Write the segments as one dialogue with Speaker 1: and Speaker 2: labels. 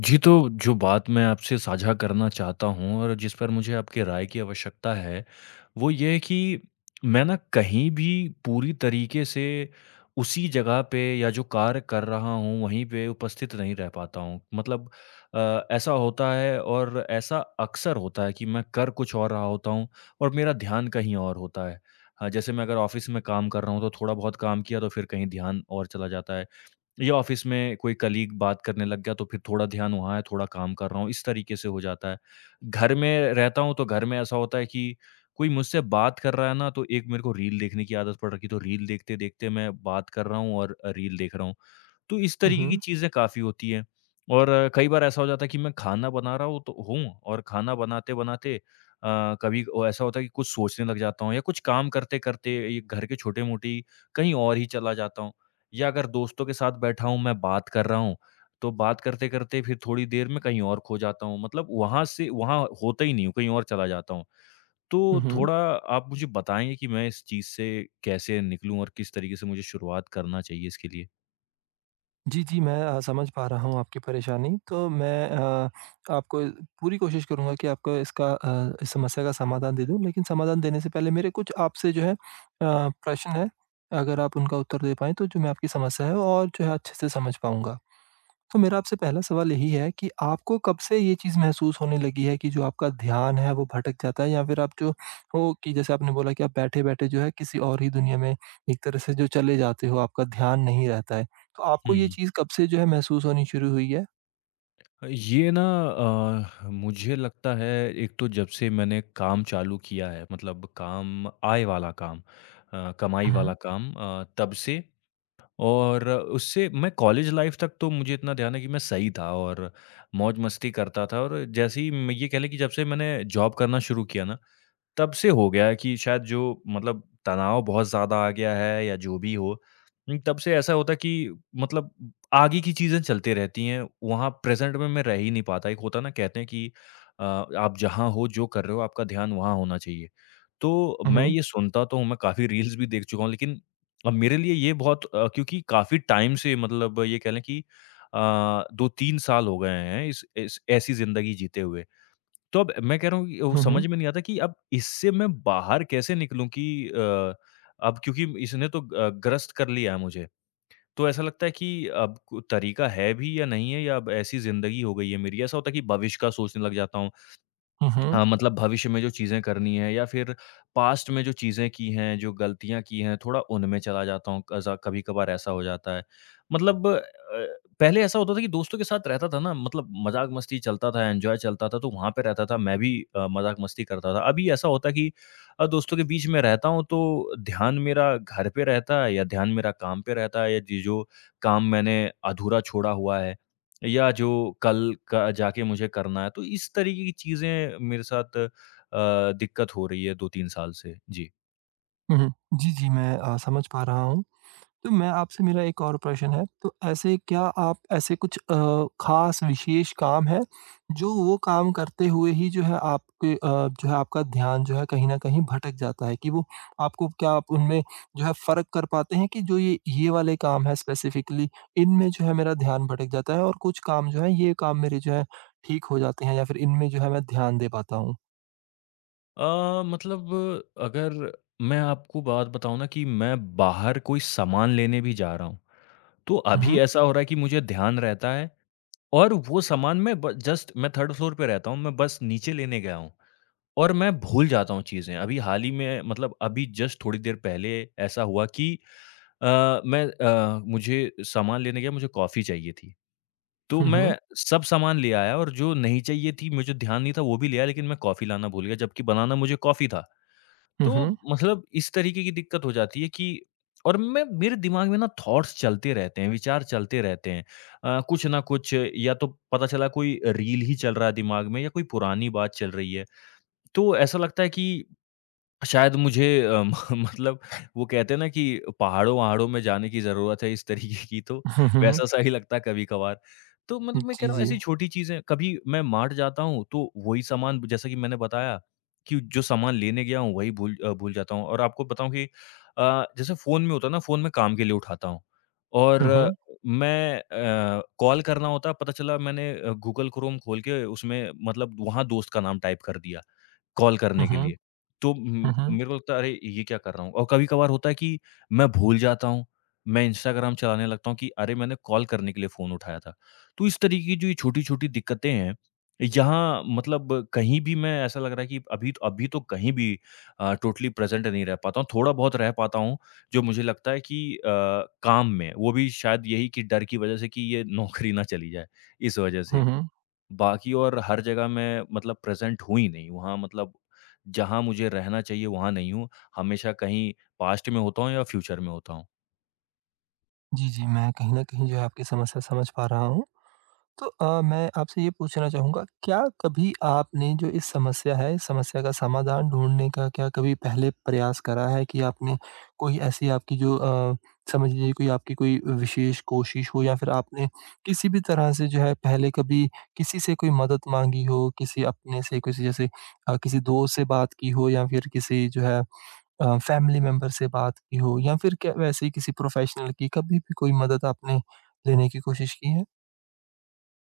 Speaker 1: जी, तो जो बात मैं आपसे साझा करना चाहता हूँ और जिस पर मुझे आपकी राय की आवश्यकता है, वो ये है कि मैं ना कहीं भी पूरी तरीके से उसी जगह पे या जो कार्य कर रहा हूँ, वहीं पे उपस्थित नहीं रह पाता हूँ। मतलब ऐसा होता है और ऐसा अक्सर होता है कि मैं कर कुछ और रहा होता हूँ और मेरा ध्यान कहीं और होता है। हाँ, जैसे मैं अगर ऑफ़िस में काम कर रहा हूँ, तो थोड़ा बहुत काम किया, तो फिर कहीं ध्यान और चला जाता है। या ऑफिस में कोई कलीग बात करने लग गया तो फिर थोड़ा ध्यान वहाँ है, थोड़ा काम कर रहा हूँ, इस तरीके से हो जाता है। घर में रहता हूँ तो घर में ऐसा होता है कि कोई मुझसे बात कर रहा है ना तो एक मेरे को रील देखने की आदत पड़ रखी है, तो रील देखते-देखते मैं बात कर रहा हूँ और रील देख रहा हूँ। तो इस तरीके की
Speaker 2: हुँ,
Speaker 1: चीज़ें काफ़ी होती हैं और कई बार ऐसा हो जाता है कि मैं खाना बना रहा हूँ तो हूँ और खाना बनाते-बनाते कभी ओ ऐसा होता है कि कुछ सोचने लग जाता हूँ या कुछ काम करते-करते ये घर के छोटे-मोटी कहीं और ही चला जाता हूँ या अगर दोस्तों के साथ बैठा हूँ, मैं बात कर रहा हूँ, तो बात करते-करते फिर थोड़ी देर में कहीं और खो जाता हूँ। मतलब वहाँ से वहाँ होता ही नहीं हूँ, कहीं और चला जाता हूँ। तो
Speaker 2: हुँ, हुँ।
Speaker 1: थोड़ा आप मुझे बताएँगे कि मैं इस चीज़ से कैसे निकलूँ और किस तरीके से मुझे शुरुआत करना चाहिए इसके लिए?
Speaker 2: जी, जी, मैं समझ पा रहा हूँ आपकी परेशानी। तो मैं आपको पूरी कोशिश करूँगा कि आपको इसका इस समस्या का समाधान दे दूँ, लेकिन समाधान देने से पहले मेरे कुछ आपसे जो है प्रश्न हैं, अगर आप उनका उत्तर दे पाएँ, तो जो मैं आपकी समस्या है और जो है अच्छे से समझ पाऊँगा। तो मेरा आपसे पहला सवाल यही है कि आपको कब से ये चीज़ महसूस होने लगी है कि जो आपका ध्यान है वो भटक जाता है या फिर आप जो हो कि जैसे आपने बोला कि आप बैठे-बैठे जो है किसी और ही दुनिया में एक तरह से जो चले जाते हो, आपका ध्यान नहीं रहता है। तो आपको ये
Speaker 1: हुँ।
Speaker 2: चीज़ कब से जो है महसूस होनी शुरू हुई है?
Speaker 1: ये ना मुझे लगता है एक तो जब से मैंने काम चालू किया है मतलब काम आय वाला काम कमाई वाला
Speaker 2: हुँ,
Speaker 1: काम तब से और उससे मैं कॉलेज लाइफ तक तो मुझे इतना ध्यान है कि मैं सही था और मौज मस्ती करता था और जैसे ही मैं ये कह लें कि जब से मैंने जॉब करना शुरू किया ना तब से हो गया है कि शायद जो मतलब तनाव बहुत ज़्यादा आ गया है या जो भी हो, तब से ऐसा होता है कि मतलब आगे की चीज़ें चलते रहती हैं, वहाँ प्रेज़ेंट में मैं रह ही नहीं पाता। एक होता है ना कहते हैं कि आप जहाँ हो, जो कर रहे हो, आपका ध्यान वहाँ होना चाहिए। तो मैं
Speaker 2: हुँ।
Speaker 1: ये सुनता तो हूँ, मैं काफ़ी रील्स भी देख चुका हूँ, लेकिन अब मेरे लिए ये बहुत क्योंकि काफ़ी टाइम से मतलब ये कह लें कि 2-3 साल हो गए हैं इस ऐसी ज़िंदगी जीते हुए। तो अब मैं कह रहा हूँ कि वो
Speaker 2: हुँ, हुँ, हुँ,
Speaker 1: समझ में नहीं आता कि अब इससे मैं बाहर कैसे निकलूँ कि अब क्योंकि इसने तो ग्रस्त कर लिया है मुझे। तो ऐसा लगता है कि अब को तरीका है भी या नहीं है या अब ऐसी ज़िंदगी हो गई है मेरी। ऐसा होता है कि भविष्य का सोचने लग जाता हूँ।
Speaker 2: हुँ, हुँ,
Speaker 1: हाँ, मतलब भविष्य में जो चीज़ें करनी है या फिर पास्ट में जो चीज़ें की हैं, जो गलतियाँ की हैं, थोड़ा उनमें चला जाता हूँ, कज़ा कभी-कभार ऐसा हो जाता है। मतलब पहले ऐसा होता था कि दोस्तों के साथ रहता था ना, मतलब मज़ाक-मस्ती चलता था, एन्जॉय चलता था, तो वहाँ पे रहता था, मैं भी मज़ाक-मस्ती करता था। अभी ऐसा होता है कि दोस्तों के बीच में रहता हूँ, तो ध्यान मेरा घर पे रहता है या ध्यान मेरा काम पे रहता है या जी जो काम मैंने अधूरा छोड़ा हुआ है, या जो कल का जाके मुझे करना है, तो इस तरीके की चीज़ें मेरे साथ दिक्कत हो रही है 2-3 साल से। जी।
Speaker 2: हुँ, हुँ। जी, जी, मैं समझ पा रहा हूँ। तो मैं आपसे मेरा एक और प्रश्न है, तो ऐसे क्या आप ऐसे कुछ ख़ास विशेष काम है, जो वो काम करते हुए ही जो है आपके जो है आपका ध्यान जो है कहीं न कहीं भटक जाता है कि वो आपको क्या आप उनमें जो है फ़र्क कर पाते हैं कि जो ये वाले काम है स्पेसिफ़िकली, इनमें जो है मेरा ध्यान भटक जाता है और कुछ काम जो है ये काम मेरे जो है ठीक हो जाते हैं या फिर इनमें जो है मैं ध्यान दे पाता हूँ?
Speaker 1: अ, मतलब अगर मैं आपको बात बताऊँ ना कि मैं बाहर कोई सामान लेने भी जा रहा हूँ, तो
Speaker 2: हुँ,
Speaker 1: अभी
Speaker 2: हुँ।
Speaker 1: ऐसा हो रहा है कि मुझे ध्यान रहता है और वो सामान मैं ब जस्ट मैं 3rd फ्लोर पे रहता हूँ, मैं बस नीचे लेने गया हूँ। और मैं भूल जाता हूँ चीज़ें। अभी हाल ही में मतलब अभी जस्ट थोड़ी देर पहले ऐसा हुआ कि अ, मैं मुझे सामान लेने गया, मुझे कॉफ़ी चाहिए थी। तो
Speaker 2: हुँ, हुँ।
Speaker 1: मैं सब सामान ले आया और जो नहीं चाहिए थी, मुझे ध्यान नहीं था वो भी ले आया लेकिन मैं कॉफ़ी लाना भूल गया जबकि बनाना मुझे कॉफ़ी था।
Speaker 2: हुँ,
Speaker 1: तो
Speaker 2: हुँ।
Speaker 1: मतलब इस तरीके की दिक्कत हो जाती है कि और मैं मेरे दिमाग में ना थॉट्स चलते रहते हैं, विचार चलते रहते हैं। कुछ ना कुछ या तो पता चला कोई रील ही चल रहा है दिमाग में या कोई पुरानी बात चल रही है। तो ऐसा लगता है कि शायद मुझे अ, म मतलब वो कहते हैं ना कि पहाड़ों-वहाड़ों में जाने की ज़रूरत है इस तरीके की तो
Speaker 2: हुँ, हुँ।
Speaker 1: वैसा-सा ही लगता है कभी-कभार। तो मतलब मैं कह
Speaker 2: जी,
Speaker 1: रहा हूँ
Speaker 2: जी।
Speaker 1: ऐसी छोटी चीज़ें कभी मैं मार्ट जाता हूँ तो वही सामान जैसा कि मैंने बताया कि जो सामान लेने गया हूँ वही भूल जाता हूँ और आपको बताऊँ कि जैसे फ़ोन में होता है ना फ़ोन में काम के लिए उठाता हूँ और
Speaker 2: हुँ, हुँ।
Speaker 1: मैं कॉल करना होता है पता चला मैंने गूगल क्रोम खोल के उसमें मतलब वहाँ दोस्त का नाम टाइप कर दिया। कॉल
Speaker 2: हुँ,
Speaker 1: करने के
Speaker 2: हुँ।
Speaker 1: लिए। तो
Speaker 2: हुँ, हुँ।
Speaker 1: मेरे को लगता है अरे! ये क्या कर रहा हूँ और कभी-कभार होता है कि मैं भूल जाता हूँ, मैं इंस्टाग्राम चलाने लगता हूँ कि अरे! मैंने कॉल करने के लिए फ़ोन उठाया था। तो इस तरीके की जो ये छोटी-छोटी दिक्कतें हैं, यहाँ मतलब कहीं भी मैं ऐसा लग रहा है कि अभी तो कहीं भी टोटली प्रेज़ेंट नहीं रह पाता हूँ। थोड़ा बहुत रह पाता हूँ, जो मुझे लगता है कि काम में, वो भी शायद यही कि डर की वज़ह से कि ये नौकरी ना चली जाए, इस वज़ह से।
Speaker 2: हुँ, हुँ।
Speaker 1: बाकी और हर जगह मैं मतलब प्रेज़ेंट हूँ ही नहीं, वहाँ मतलब जहाँ मुझे रहना चाहिए वहाँ नहीं हूँ, हमेशा कहीं पास्ट में होता हूँ या फ्यूचर में होता हूँ।
Speaker 2: जी, जी, मैं कहीं न कहीं जो है आपकी समस्या समझ पा रहा हूँ। तो मैं आपसे ये पूछना चाहूँगा, क्या कभी आपने जो इस समस्या है, इस समस्या का समाधान ढूँढने का क्या कभी पहले प्रयास करा है कि आपने कोई ऐसी आपकी जो समझ लीजिए कोई आपकी कोई विशेष कोशिश हो या फिर आपने किसी भी तरह से जो है पहले कभी किसी से कोई मदद माँगी हो, किसी अपने से किसी जैसे किसी दोस्त से बात की हो या फिर किसी जो है फैमिली मेंबर से बात की हो या फिर क्या वैसे ही किसी प्रोफेशनल की कभी भी कोई मदद आपने लेने की कोशिश की है?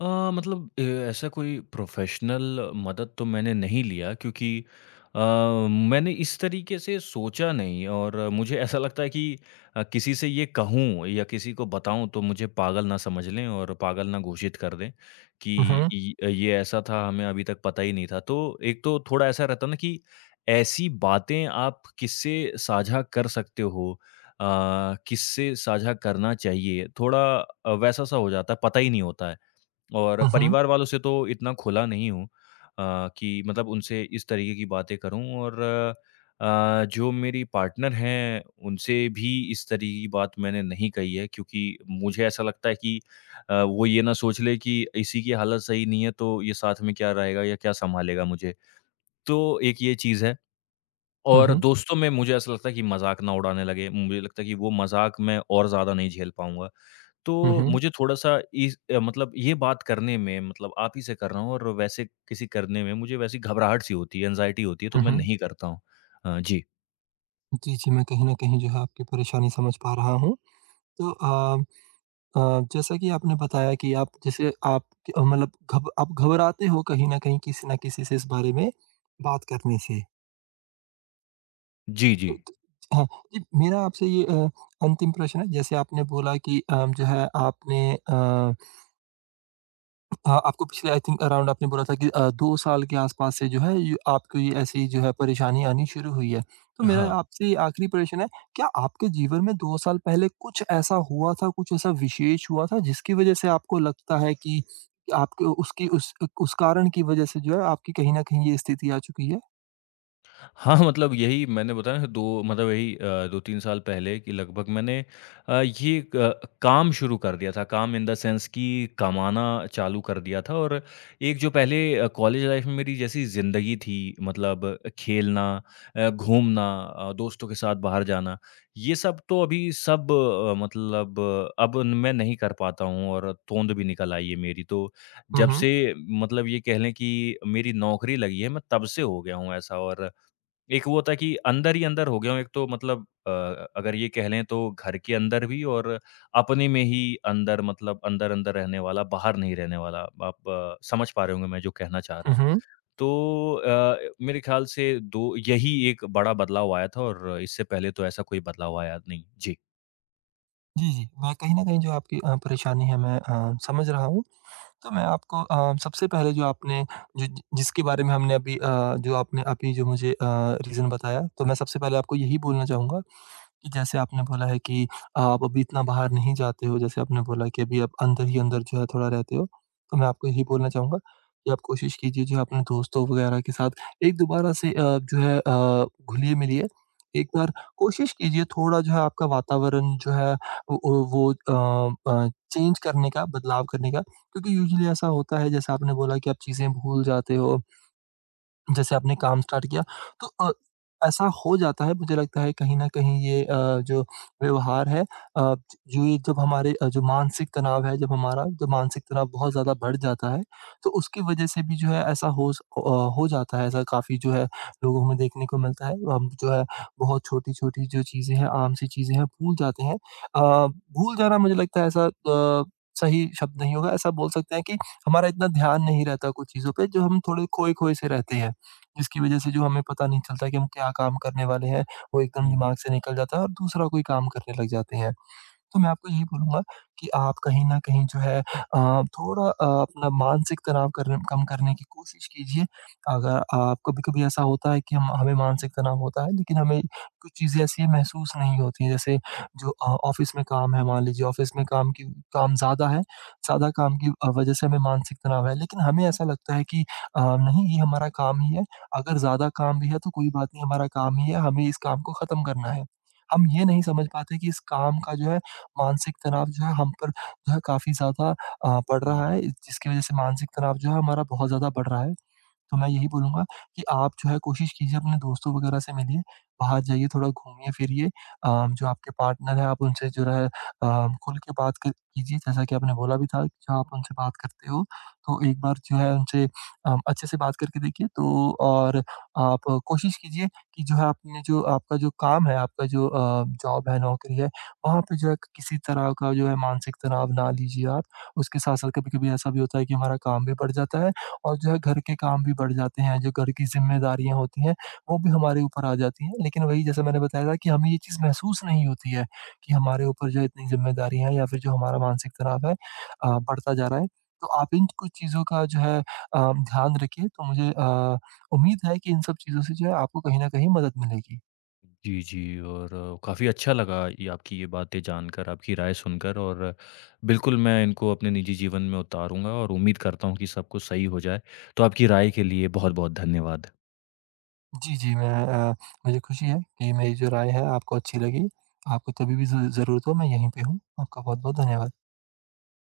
Speaker 1: अ, मतलब ए ऐसा कोई प्रोफ़ेशनल मदद तो मैंने नहीं लिया क्योंकि अ, मैंने इस तरीके से सोचा नहीं और मुझे ऐसा लगता है कि किसी से ये कहूँ या किसी को बताऊँ तो मुझे पागल ना समझ लें और पागल ना घोषित कर दें कि
Speaker 2: हुँ, हुँ।
Speaker 1: इ ये ऐसा था हमें अभी तक पता ही नहीं था। तो एक तो थोड़ा ऐसा रहता है ना कि ऐसी बातें आप किससे साझा कर सकते हो अ, किससे साझा करना चाहिए, थोड़ा वैसा-सा हो जाता है, पता ही नहीं होता है। और
Speaker 2: हुँ, हुँ।
Speaker 1: परिवार वालों से तो इतना खुला नहीं हूँ कि मतलब उनसे इस तरीके की बातें करूँ और जो मेरी पार्टनर हैं, उनसे भी इस तरीके की बात मैंने नहीं कही है क्योंकि मुझे ऐसा लगता है कि वो ये ना सोच ले कि इसी की हालत सही नहीं है, तो ये साथ में क्या रहेगा या क्या सँभालेगा मुझे। तो एक ये चीज़ है
Speaker 2: हुँ,
Speaker 1: और
Speaker 2: हुँ।
Speaker 1: दोस्तों में मुझे ऐसा लगता है कि मज़ाक ना उड़ाने लगे। मुझे लगता है कि वो मज़ाक मैं और ज़्यादा नहीं झेल पाऊँगा।
Speaker 2: हुँ,
Speaker 1: तो
Speaker 2: हुँ।
Speaker 1: मुझे थोड़ा-सा इस मतलब ये बात करने में मतलब आप ही से कर रहा हूँ और वैसे किसी करने में मुझे वैसी घबराहट-सी होती है, एंग्ज़ायटी होती है, तो
Speaker 2: हुँ,
Speaker 1: मैं
Speaker 2: हुँ।
Speaker 1: नहीं करता हूँ। जी।
Speaker 2: जी, जी, मैं कहीं न कहीं जो है आपकी परेशानी समझ पा रहा हूँ। तो अ अ, जैसा कि आपने बताया कि आप जैसे आप मतलब घब आप घबराते हो कहीं न कहीं किसी न किसी से इस बारे में बात करने से।
Speaker 1: जी, जी।
Speaker 2: तो त हाँ, जी मेरा आपसे ये अंतिम प्रश्न है जैसे आपने बोला कि जो है आपने हाँ, आपको पिछले आई थिंक अराउंड आपने बोला था कि 2 साल के आसपास से जो है ये आपको ये ऐसी जो है परेशानी आनी शुरू हुई है। तो मेरा
Speaker 1: हाँ।
Speaker 2: आपसे ये आखिरी प्रश्न है, क्या आपके जीवन में 2 साल पहले कुछ ऐसा हुआ था, कुछ ऐसा विशेष हुआ था जिसकी वज़ह से आपको लगता है कि आपके उसकी उस कारण की वज़ह से जो है आपकी कहीं न कहीं ये स्थिति आ चुकी है?
Speaker 1: हाँ, मतलब यही मैंने बताया ना 2 मतलब यही 2-3 साल पहले कि लगभग मैंने ये क काम शुरू कर दिया था। काम इन द सेंस कि कमाना चालू कर दिया था और एक जो पहले कॉलेज लाइफ़ में मेरी जैसी ज़िंदगी थी मतलब खेलना घूमना दोस्तों के साथ बाहर जाना, ये सब तो अभी सब अब मैं नहीं कर पाता हूँ और तोंद भी निकल आई है मेरी। तो
Speaker 2: हुँ,
Speaker 1: जब
Speaker 2: हुँ।
Speaker 1: से मतलब ये कह लें कि मेरी नौकरी लगी है, मैं तब से हो गया हूँ ऐसा और एक वो होता है कि अंदर ही अंदर हो गया हूँ, एक तो मतलब अगर ये कह लें तो घर के अंदर भी और अपने में ही अंदर मतलब अंदर-अंदर रहने वाला, बाहर नहीं रहने वाला। आप समझ पा रहे होंगे मैं जो कहना चाह रहा
Speaker 2: हुँ,
Speaker 1: हूँ।
Speaker 2: हुँ।
Speaker 1: तो मेरे ख़्याल से दो यही एक बड़ा बदलाव आया था और इससे पहले तो ऐसा कोई बदलाव आया नहीं। जी।
Speaker 2: जी, जी। मैं कहीं न कहीं जो आपकी परेशानी है मैं समझ रहा हूँ। तो मैं आपको सबसे पहले जो आपने जो जि जिसके बारे में हमने अभी जो आपने अभी जो मुझे रीज़न बताया, तो मैं सबसे पहले आपको यही बोलना चाहूँगा कि जैसे आपने बोला है कि आप अभी इतना बाहर नहीं जाते हो, जैसे आपने बोला कि अभी आप अंदर ही अंदर जो है थोड़ा रहते हो। तो मैं आपको यही बोलना चाहूँगा कि आप कोशिश कीजिए जो अपने दोस्तों वगैरह के साथ एक दोबारा से जो है घुलिए-मिलिए। एक बार कोशिश कीजिए थोड़ा जो है आपका वातावरण जो है वो चेंज करने का, बदलाव करने का। क्योंकि यूजुअली ऐसा होता है जैसे आपने बोला कि आप चीज़ें भूल जाते हो। जैसे आपने काम स्टार्ट किया तो ऐसा हो जाता है मुझे लगता है कहीं न कहीं ये जो व्यवहार है जो ये जब हमारे जो मानसिक तनाव है जब हमारा जो मानसिक तनाव बहुत ज़्यादा बढ़ जाता है, तो उसकी वज़ह से भी जो है ऐसा हो जाता है ऐसा काफ़ी जो है लोगों में देखने को मिलता है। हम जो है बहुत छोटी-छोटी जो चीज़ें हैं, आम सी चीज़ें हैं, भूल जाते हैं। अ, भूल जाना मुझे लगता है ऐसा सही शब्द नहीं होगा। ऐसा बोल सकते हैं कि हमारा इतना ध्यान नहीं रहता कुछ चीज़ों पे जो हम थोड़े खोए-खोए से रहते हैं। जिसकी वजह से जो हमें पता नहीं चलता कि हम क्या काम करने वाले हैं, वो एकदम
Speaker 1: हुँ,
Speaker 2: दिमाग से निकल जाता है और दूसरा कोई काम करने लग जाते हैं। तो मैं आपको यही बोलूँगा कि आप कहीं न कहीं जो है थोड़ा अपना मानसिक तनाव करन कम करने की कोशिश कीजिए। अगर आप कभी-कभी ऐसा होता है कि हम हमें मानसिक तनाव होता है, लेकिन हमें कुछ चीज़ें ऐसी महसूस नहीं होती हैं, जैसे जो ऑफ़िस में काम है, मान लीजिए ऑफ़िस में काम की काम ज़्यादा है, ज़्यादा काम की वज़ह से हमें मानसिक तनाव है, लेकिन हमें ऐसा लगता है कि नहीं ये हमारा काम ही है, अगर ज़्यादा काम भी है तो कोई बात नहीं हमारा काम ही है, हमें इस काम को ख़त्म करना है। हम ये नहीं समझ पाते कि इस काम का जो है मानसिक तनाव जो है हम पर जो है काफ़ी ज़्यादा पड़ रहा
Speaker 1: हुँ।
Speaker 2: है जिसकी वज़ह से मानसिक तनाव जो है हमारा बहुत ज़्यादा बढ़ रहा है। तो मैं यही बोलूँगा कि आप जो है कोशिश कीजिए अपने दोस्तों वगैरह से मिलिए, बाहर जाइए, थोड़ा घूमिए-फिरिए। जो आपके पार्टनर हैं आप उनसे जो है खुल के बात कर कीजिए जैसा कि आपने बोला भी था जो आप उनसे बात करते हो। तो एक बार जो है उनसे अच्छे से बात करके देखिए तो और आप कोशिश कीजिए कि जो है आपने जो आपका जो काम है, आपका जो जॉब है, नौकरी है आप जो है किसी तरह का जो है मानसिक तनाव ना लीजिए आप। उसके साथ-साथ कभी-कभी ऐसा भी होता है कि हमारा काम भी बढ़ जाता है और जो है घर के काम भी बढ़ जाते हैं, जो घर की ज़िम्मेदारियाँ होती हैं, वो भी हमारे ऊपर आ जाती हैं। लेकिन वही जैसा मैंने बताया था कि हमें ये चीज़ महसूस नहीं होती है कि हमारे ऊपर जो इतनी ज़िम्मेदारियाँ हैं या फिर जो हमारा मानसिक तनाव है बढ़ता जा रहा है। तो आप इन कुछ चीज़ों का जो है ध्यान रखिए तो मुझे उम्मीद है कि इन सब चीज़ों से जो है आपको कहीं न कहीं मदद मिलेगी।
Speaker 1: जी, जी और काफ़ी अच्छा लगा ये आपकी ये बातें जानकर, आपकी राय सुनकर और बिल्कुल मैं इनको अपने निजी जीवन में उतारूँगा और उम्मीद करता हूँ कि सब कुछ सही हो जाए। तो आपकी राय के लिए बहुत-बहुत धन्यवाद।
Speaker 2: जी, जी, मैं मुझे खुशी है कि मेरी जो राय है आपको अच्छी लगी। आपको कभी भी ज़ ज़रूरत हो मैं यहीं पे हूँ। आपका बहुत-बहुत धन्यवाद।